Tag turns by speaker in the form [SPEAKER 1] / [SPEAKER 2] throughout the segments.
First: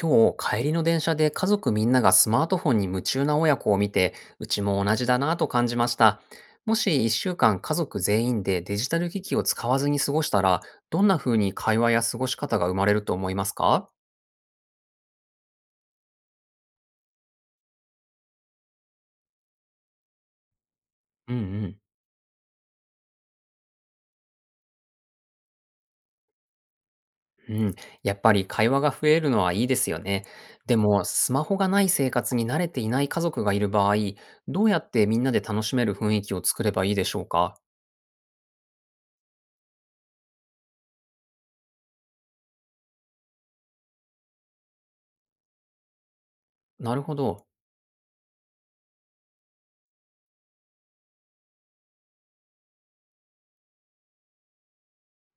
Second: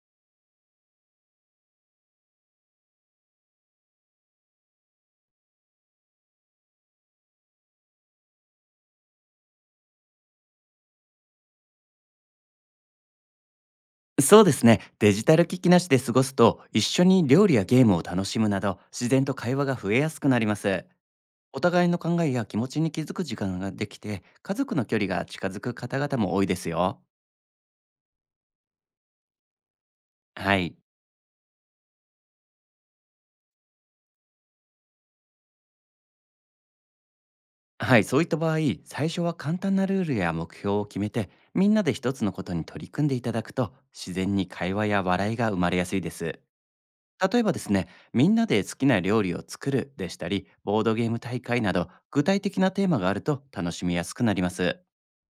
[SPEAKER 1] 今日帰りの電車で家族みんながスマートフォンに夢中な親子を見て、うちも同じだなぁと感じました。もし1週間家族全員でデジタル機器を使わずに過ごしたら、どんな風に会話や過ごし方が生まれると思いますか？
[SPEAKER 2] そうですね。デジタル機器なしで過ごすと、一緒に料理やゲームを楽しむなど、自然と会話が増えやすくなります。
[SPEAKER 1] うんう
[SPEAKER 2] お
[SPEAKER 1] ん。
[SPEAKER 2] 互いの考えや気持ちに気づく時間ができて、家族の距離が近づく方々も多いですよ。
[SPEAKER 1] うん。やっぱり会話が増えるのはいいですよね。
[SPEAKER 2] はい。
[SPEAKER 1] でも、スマホがない生活に慣れていない家族がいる場合、どうやってみんなで楽しめる雰囲気を作ればいいでしょうか？
[SPEAKER 2] はい、そういった場合、最初は簡単なルールや目標を決めて、みんなで一つのことに取り組んでいただくと、自然に会話や笑いが生まれやすいです。
[SPEAKER 1] なるほ
[SPEAKER 2] 例え
[SPEAKER 1] ど。
[SPEAKER 2] ばですね、みんなで好きな料理を作るでしたり、ボードゲーム大会など、具体的なテーマがあると楽しみやすくなります。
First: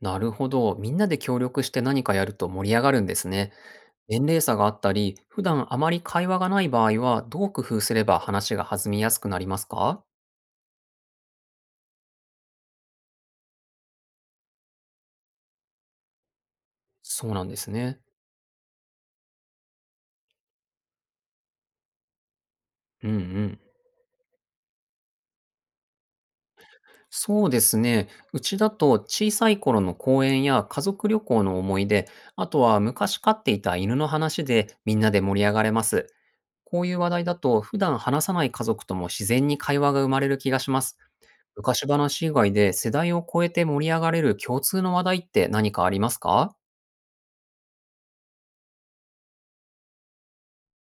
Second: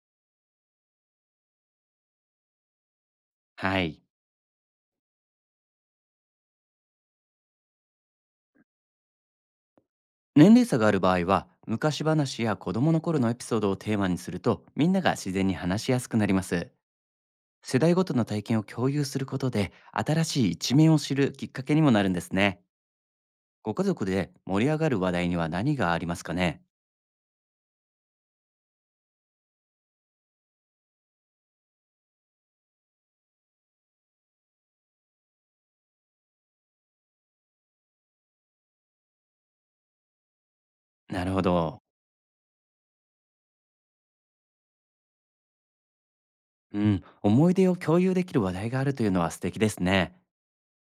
[SPEAKER 1] なるほど。みんなで協力して何かやると盛り上がるんですね。
[SPEAKER 2] はい。
[SPEAKER 1] 年齢差があったり、普段あまり会話がない場合は、どう工夫すれば話が弾みやすくなりますか？
[SPEAKER 2] 年齢差がある場合は、昔話や子供の頃のエピソードをテーマにすると、みんなが自然に話しやすくなります。
[SPEAKER 1] そうなんです
[SPEAKER 2] 世代
[SPEAKER 1] ね。
[SPEAKER 2] ごとの体験を共有することで、新しい一面を知るきっかけにもなるんですね。
[SPEAKER 1] うんうん。
[SPEAKER 2] ご家族で盛り上がる話題には何がありますかね？
[SPEAKER 1] そうですね。うちだと小さい頃の公園や家族旅行の思い出、あとは昔飼っていた犬の話でみんなで盛り上がれます。こういう話題だと普段話さない家族とも自然に会話が生まれる気がします。
[SPEAKER 2] なるほ
[SPEAKER 1] 昔
[SPEAKER 2] ど。
[SPEAKER 1] 話以外で世代を超えて盛り上がれる共通の話題って何かありますか？
[SPEAKER 2] うん、思い出を共有できる話題があるというのは素敵ですね。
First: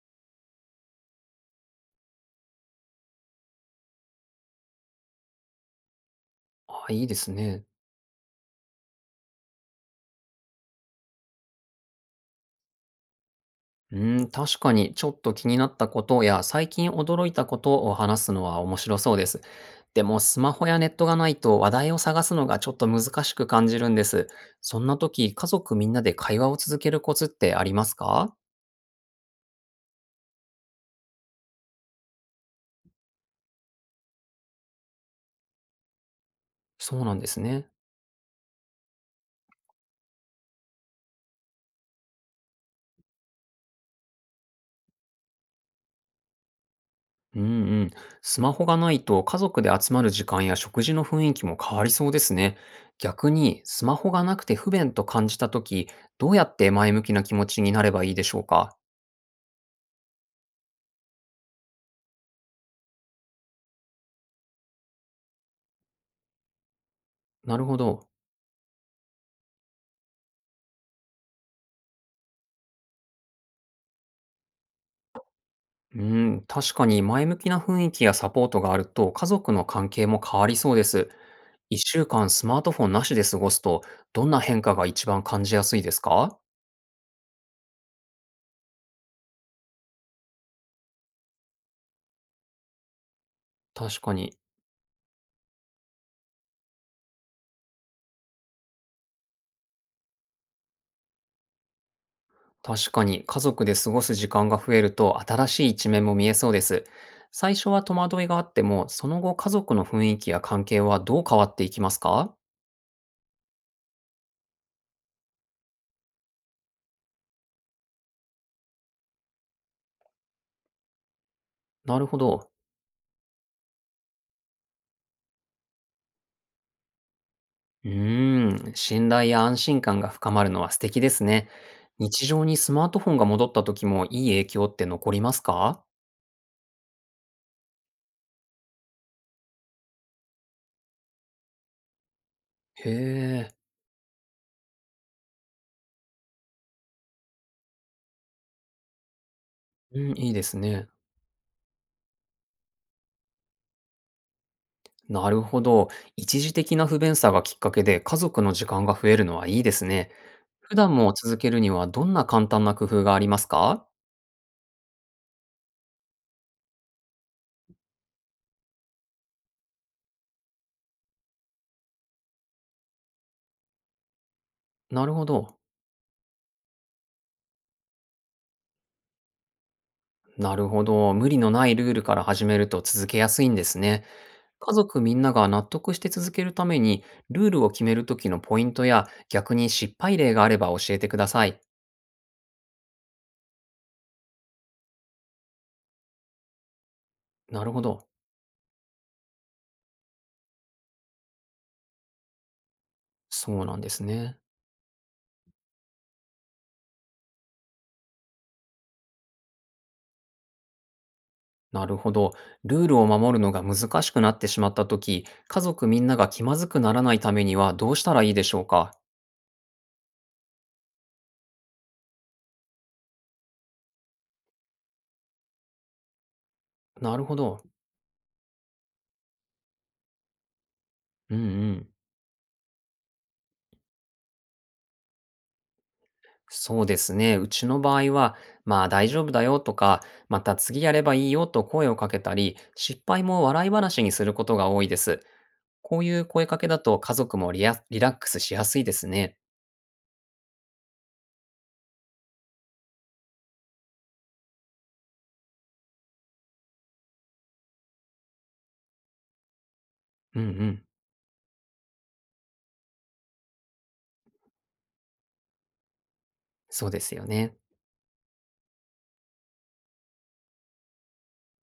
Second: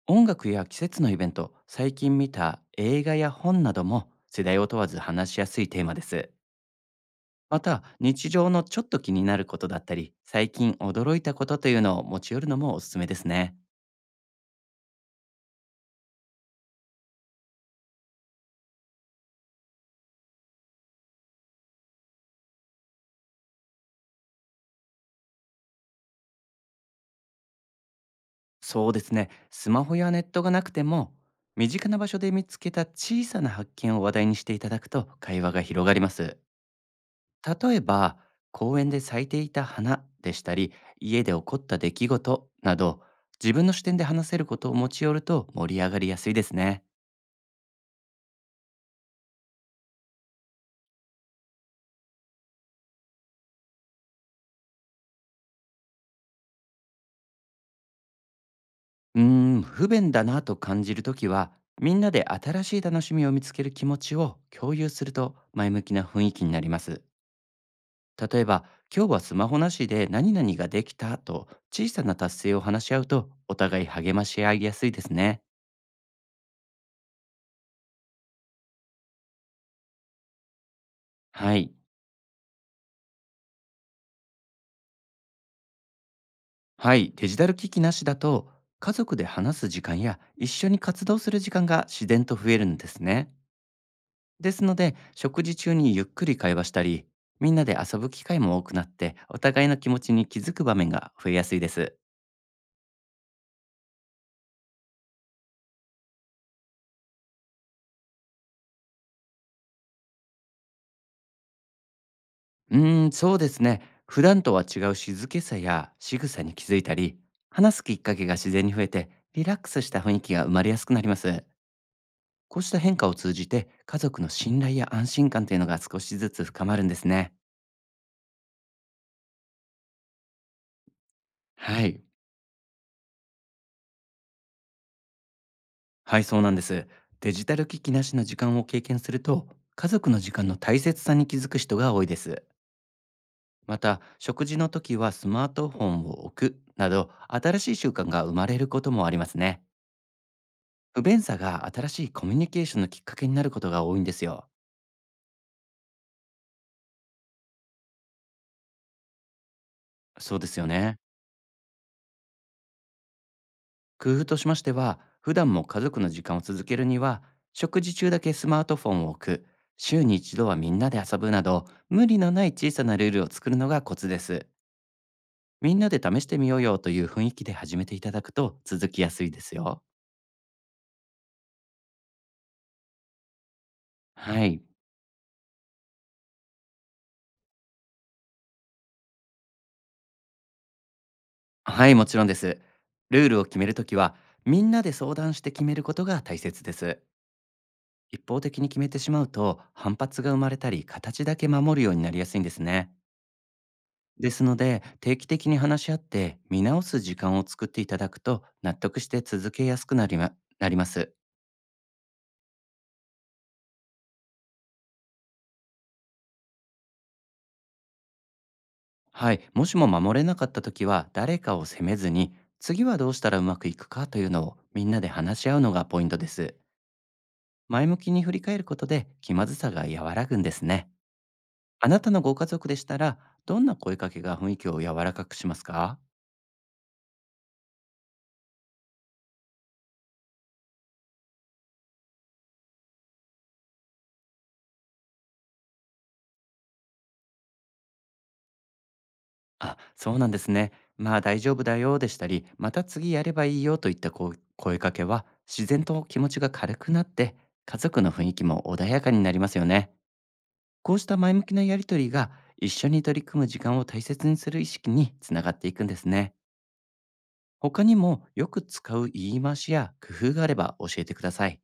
[SPEAKER 2] 音楽や季節のイベント、最近見た映画や本なども世代を問わず話しやすいテーマです。
[SPEAKER 1] あ、いいです
[SPEAKER 2] ま
[SPEAKER 1] ね。
[SPEAKER 2] た、日常のちょっと気になることだったり、最近驚いたことというのを持ち寄るのもおすすめですね。
[SPEAKER 1] うーん、確かにちょっと気になったことや最近驚いたことを話すのは面白そうです。でもスマホやネットがないと話題を探すのがちょっと難しく感じるんです。そんな時、家族みんなで会話を続けるコツってありますか？
[SPEAKER 2] そうですね、スマホやネットがなくても、身近な場所で見つけた小さな発見を話題にしていただくと会話が広がります。
[SPEAKER 1] そうなんですね。
[SPEAKER 2] 例えば、公園で咲いていた花でしたり、家で起こった出来事など、自分の視点で話せることを持ち寄ると盛り上がりやすいですね。
[SPEAKER 1] うんうん。スマホがないと家族で集まる時間や食事の雰囲気も変わりそうですね。逆にスマホがなくて不便と感じた時、どうやって前向きな気持ちになればいいでしょうか？
[SPEAKER 2] うー不便だなと感じるときは、みんなで新しい楽しみを見つける気持ちを共有すると前向きな雰囲気になります。
[SPEAKER 1] なるほど。
[SPEAKER 2] 例えば、今日はスマホなしで何々ができたと小さな達成を話し合うと、お互い励まし合いやすいですね。
[SPEAKER 1] うーん、確かに前向きな雰囲気やサポートがあると家族の関係も変わりそうです。
[SPEAKER 2] はい。
[SPEAKER 1] 1週間スマートフォンなしで過ごすと、どんな変化が一番感じやすいですか？
[SPEAKER 2] はい、デジタル機器なしだと、家族で話す時間や一緒に活動する時間が自然と増えるんですね。
[SPEAKER 1] 確かに。
[SPEAKER 2] ですので、食事中にゆっくり会話したり、みんなで遊ぶ機会も多くなって、お互いの気持ちに気づく場面が増えやすいです。
[SPEAKER 1] 確かに家族で過ごす時間が増えると新しい一面も見えそうです。最初は戸惑いがあっても、その後家族の雰囲気や関係はどう変わっていきますか？
[SPEAKER 2] そうですね。普段とは違う静けさや仕草に気づいたり、話すきっかけが自然に増えて、リラックスした雰囲気が生まれやすくなります。
[SPEAKER 1] なるほど。
[SPEAKER 2] こうした変化を通じて、家族の信頼や安心感というのが少しずつ深まるんですね。
[SPEAKER 1] うーん、信頼や安心感が深まるのは素敵ですね。
[SPEAKER 2] はい、
[SPEAKER 1] 日常にスマートフォンが戻った時もいい影響って残りますか？
[SPEAKER 2] はい、そうなんです。デジタル機器なしの時間を経験すると、家族の時間の大切さに気づく人が多いです。
[SPEAKER 1] へえ、
[SPEAKER 2] また、食事の時はスマートフォンを置くなど、新しい習慣が生まれることもありますね。
[SPEAKER 1] うん、いいですね。
[SPEAKER 2] 不便さが新しいコミュニケーションのきっかけになることが多いんですよ。
[SPEAKER 1] なるほど。一時的な不便さがきっかけで家族の時間が増えるのはいいですね。
[SPEAKER 2] そうですよ
[SPEAKER 1] 普段
[SPEAKER 2] ね。
[SPEAKER 1] も続けるにはどんな簡単な工夫がありますか？
[SPEAKER 2] 工夫としましては、普段も家族の時間を続けるには、食事中だけスマートフォンを置く、週に一度はみんなで遊ぶなど、無理のない小さなルールを作るのがコツです。
[SPEAKER 1] なるほど。
[SPEAKER 2] みんなで試してみようよという雰囲気で始めていただくと続きやすいですよ。
[SPEAKER 1] なるほど。無理のないルールから始めると続けやすいんですね。
[SPEAKER 2] はい。
[SPEAKER 1] 家族みんなが納得して続けるために、ルールを決める時のポイントや、逆に失敗例があれば教えてください。
[SPEAKER 2] はい、もちろんです。ルールを決めるときは、みんなで相談して決めることが大切です。
[SPEAKER 1] なるほど。
[SPEAKER 2] 一方的に決めてしまうと、反発が生まれたり、形だけ守るようになりやすいんですね。
[SPEAKER 1] そうなんです
[SPEAKER 2] で
[SPEAKER 1] ね。
[SPEAKER 2] すので、定期的に話し合って、見直す時間を作っていただくと、納得して続けやすくなります。
[SPEAKER 1] なるほど。ルールを守るのが難しくなってしまった時、家族みんなが気まずくならないためにはどうしたらいいでしょうか？
[SPEAKER 2] はい、もしも守れなかった時は、誰かを責めずに、次はどうしたらうまくいくかというのをみんなで話し合うのがポイントです。
[SPEAKER 1] なるほど。
[SPEAKER 2] 前向きに振り返ることで気まずさが和らぐんですね。
[SPEAKER 1] うんう
[SPEAKER 2] あ
[SPEAKER 1] ん。
[SPEAKER 2] なたのご家族でしたら、どんな声かけが雰囲気を柔らかくしますか？
[SPEAKER 1] そうですね。うちの場合は、まあ大丈夫だよとか、また次やればいいよと声をかけたり、失敗も笑い話にすることが多いです。こういう声かけだと家族もリラックスしやすいですね。
[SPEAKER 2] あ、そうなんですね。まあ大丈夫だよでしたり、また次やればいいよといった、こう声かけは自然と気持ちが軽くなって、家族の雰囲気も穏やかになりますよね。
[SPEAKER 1] うんうん。
[SPEAKER 2] こうした前向きなやりとりが、一緒に取り組む時間を大切にする意識につながっていくんですね。
[SPEAKER 1] そうですよね。
[SPEAKER 2] 他にもよく使う言い回しや工夫があれば教えてください。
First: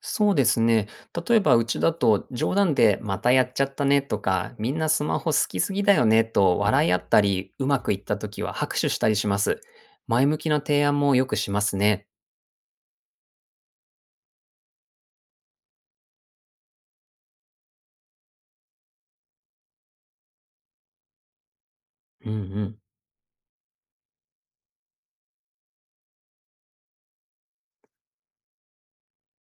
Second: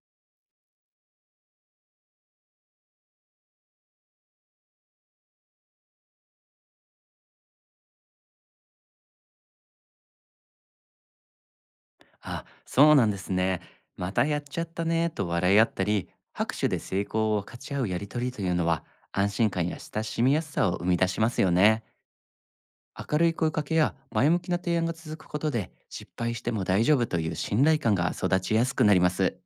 [SPEAKER 1] そうですね。例えばうちだと冗談でまたやっちゃったねとか、みんなスマホ好きすぎだよねと笑い合ったり、うまくいった時は拍手したりします。前向きな提案もよくしますね。
[SPEAKER 2] あ、そうなんですね。またやっちゃったねと笑い合ったり、拍手で成功を分かち合うやりとりというのは、安心感や親しみやすさを生み出しますよね。
[SPEAKER 1] うんうん。
[SPEAKER 2] 明るい声かけや前向きな提案が続くことで、失敗しても大丈夫という信頼感が育ちやすくなります。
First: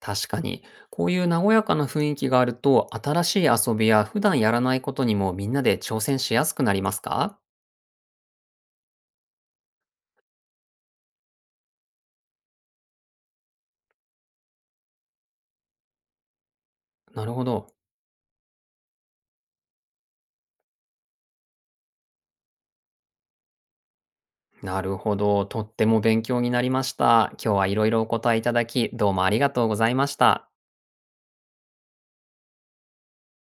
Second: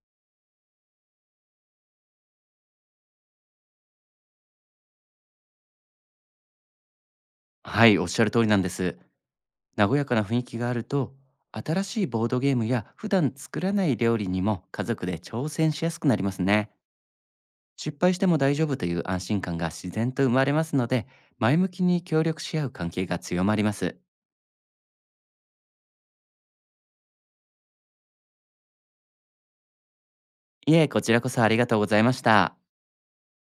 [SPEAKER 1] 確かに。こういう和やかな雰囲気があると、新しい遊びや普段やらないことにもみんなで挑戦しやすくなりますか？
[SPEAKER 2] はい、おっしゃる通りなんです。和やかな雰囲気があると、新しいボードゲームや普段作らない料理にも家族で挑戦しやすくなりますね。
[SPEAKER 1] なるほど。
[SPEAKER 2] 失敗しても大丈夫という安心感が自然と生まれますので、前向きに協力し合う関係が強まります。
[SPEAKER 1] なるほど。とっても勉強になりました。今日はいろいろお答えいただき、どうもありがとうございました。
[SPEAKER 2] いえ、こちらこそありがとうございました。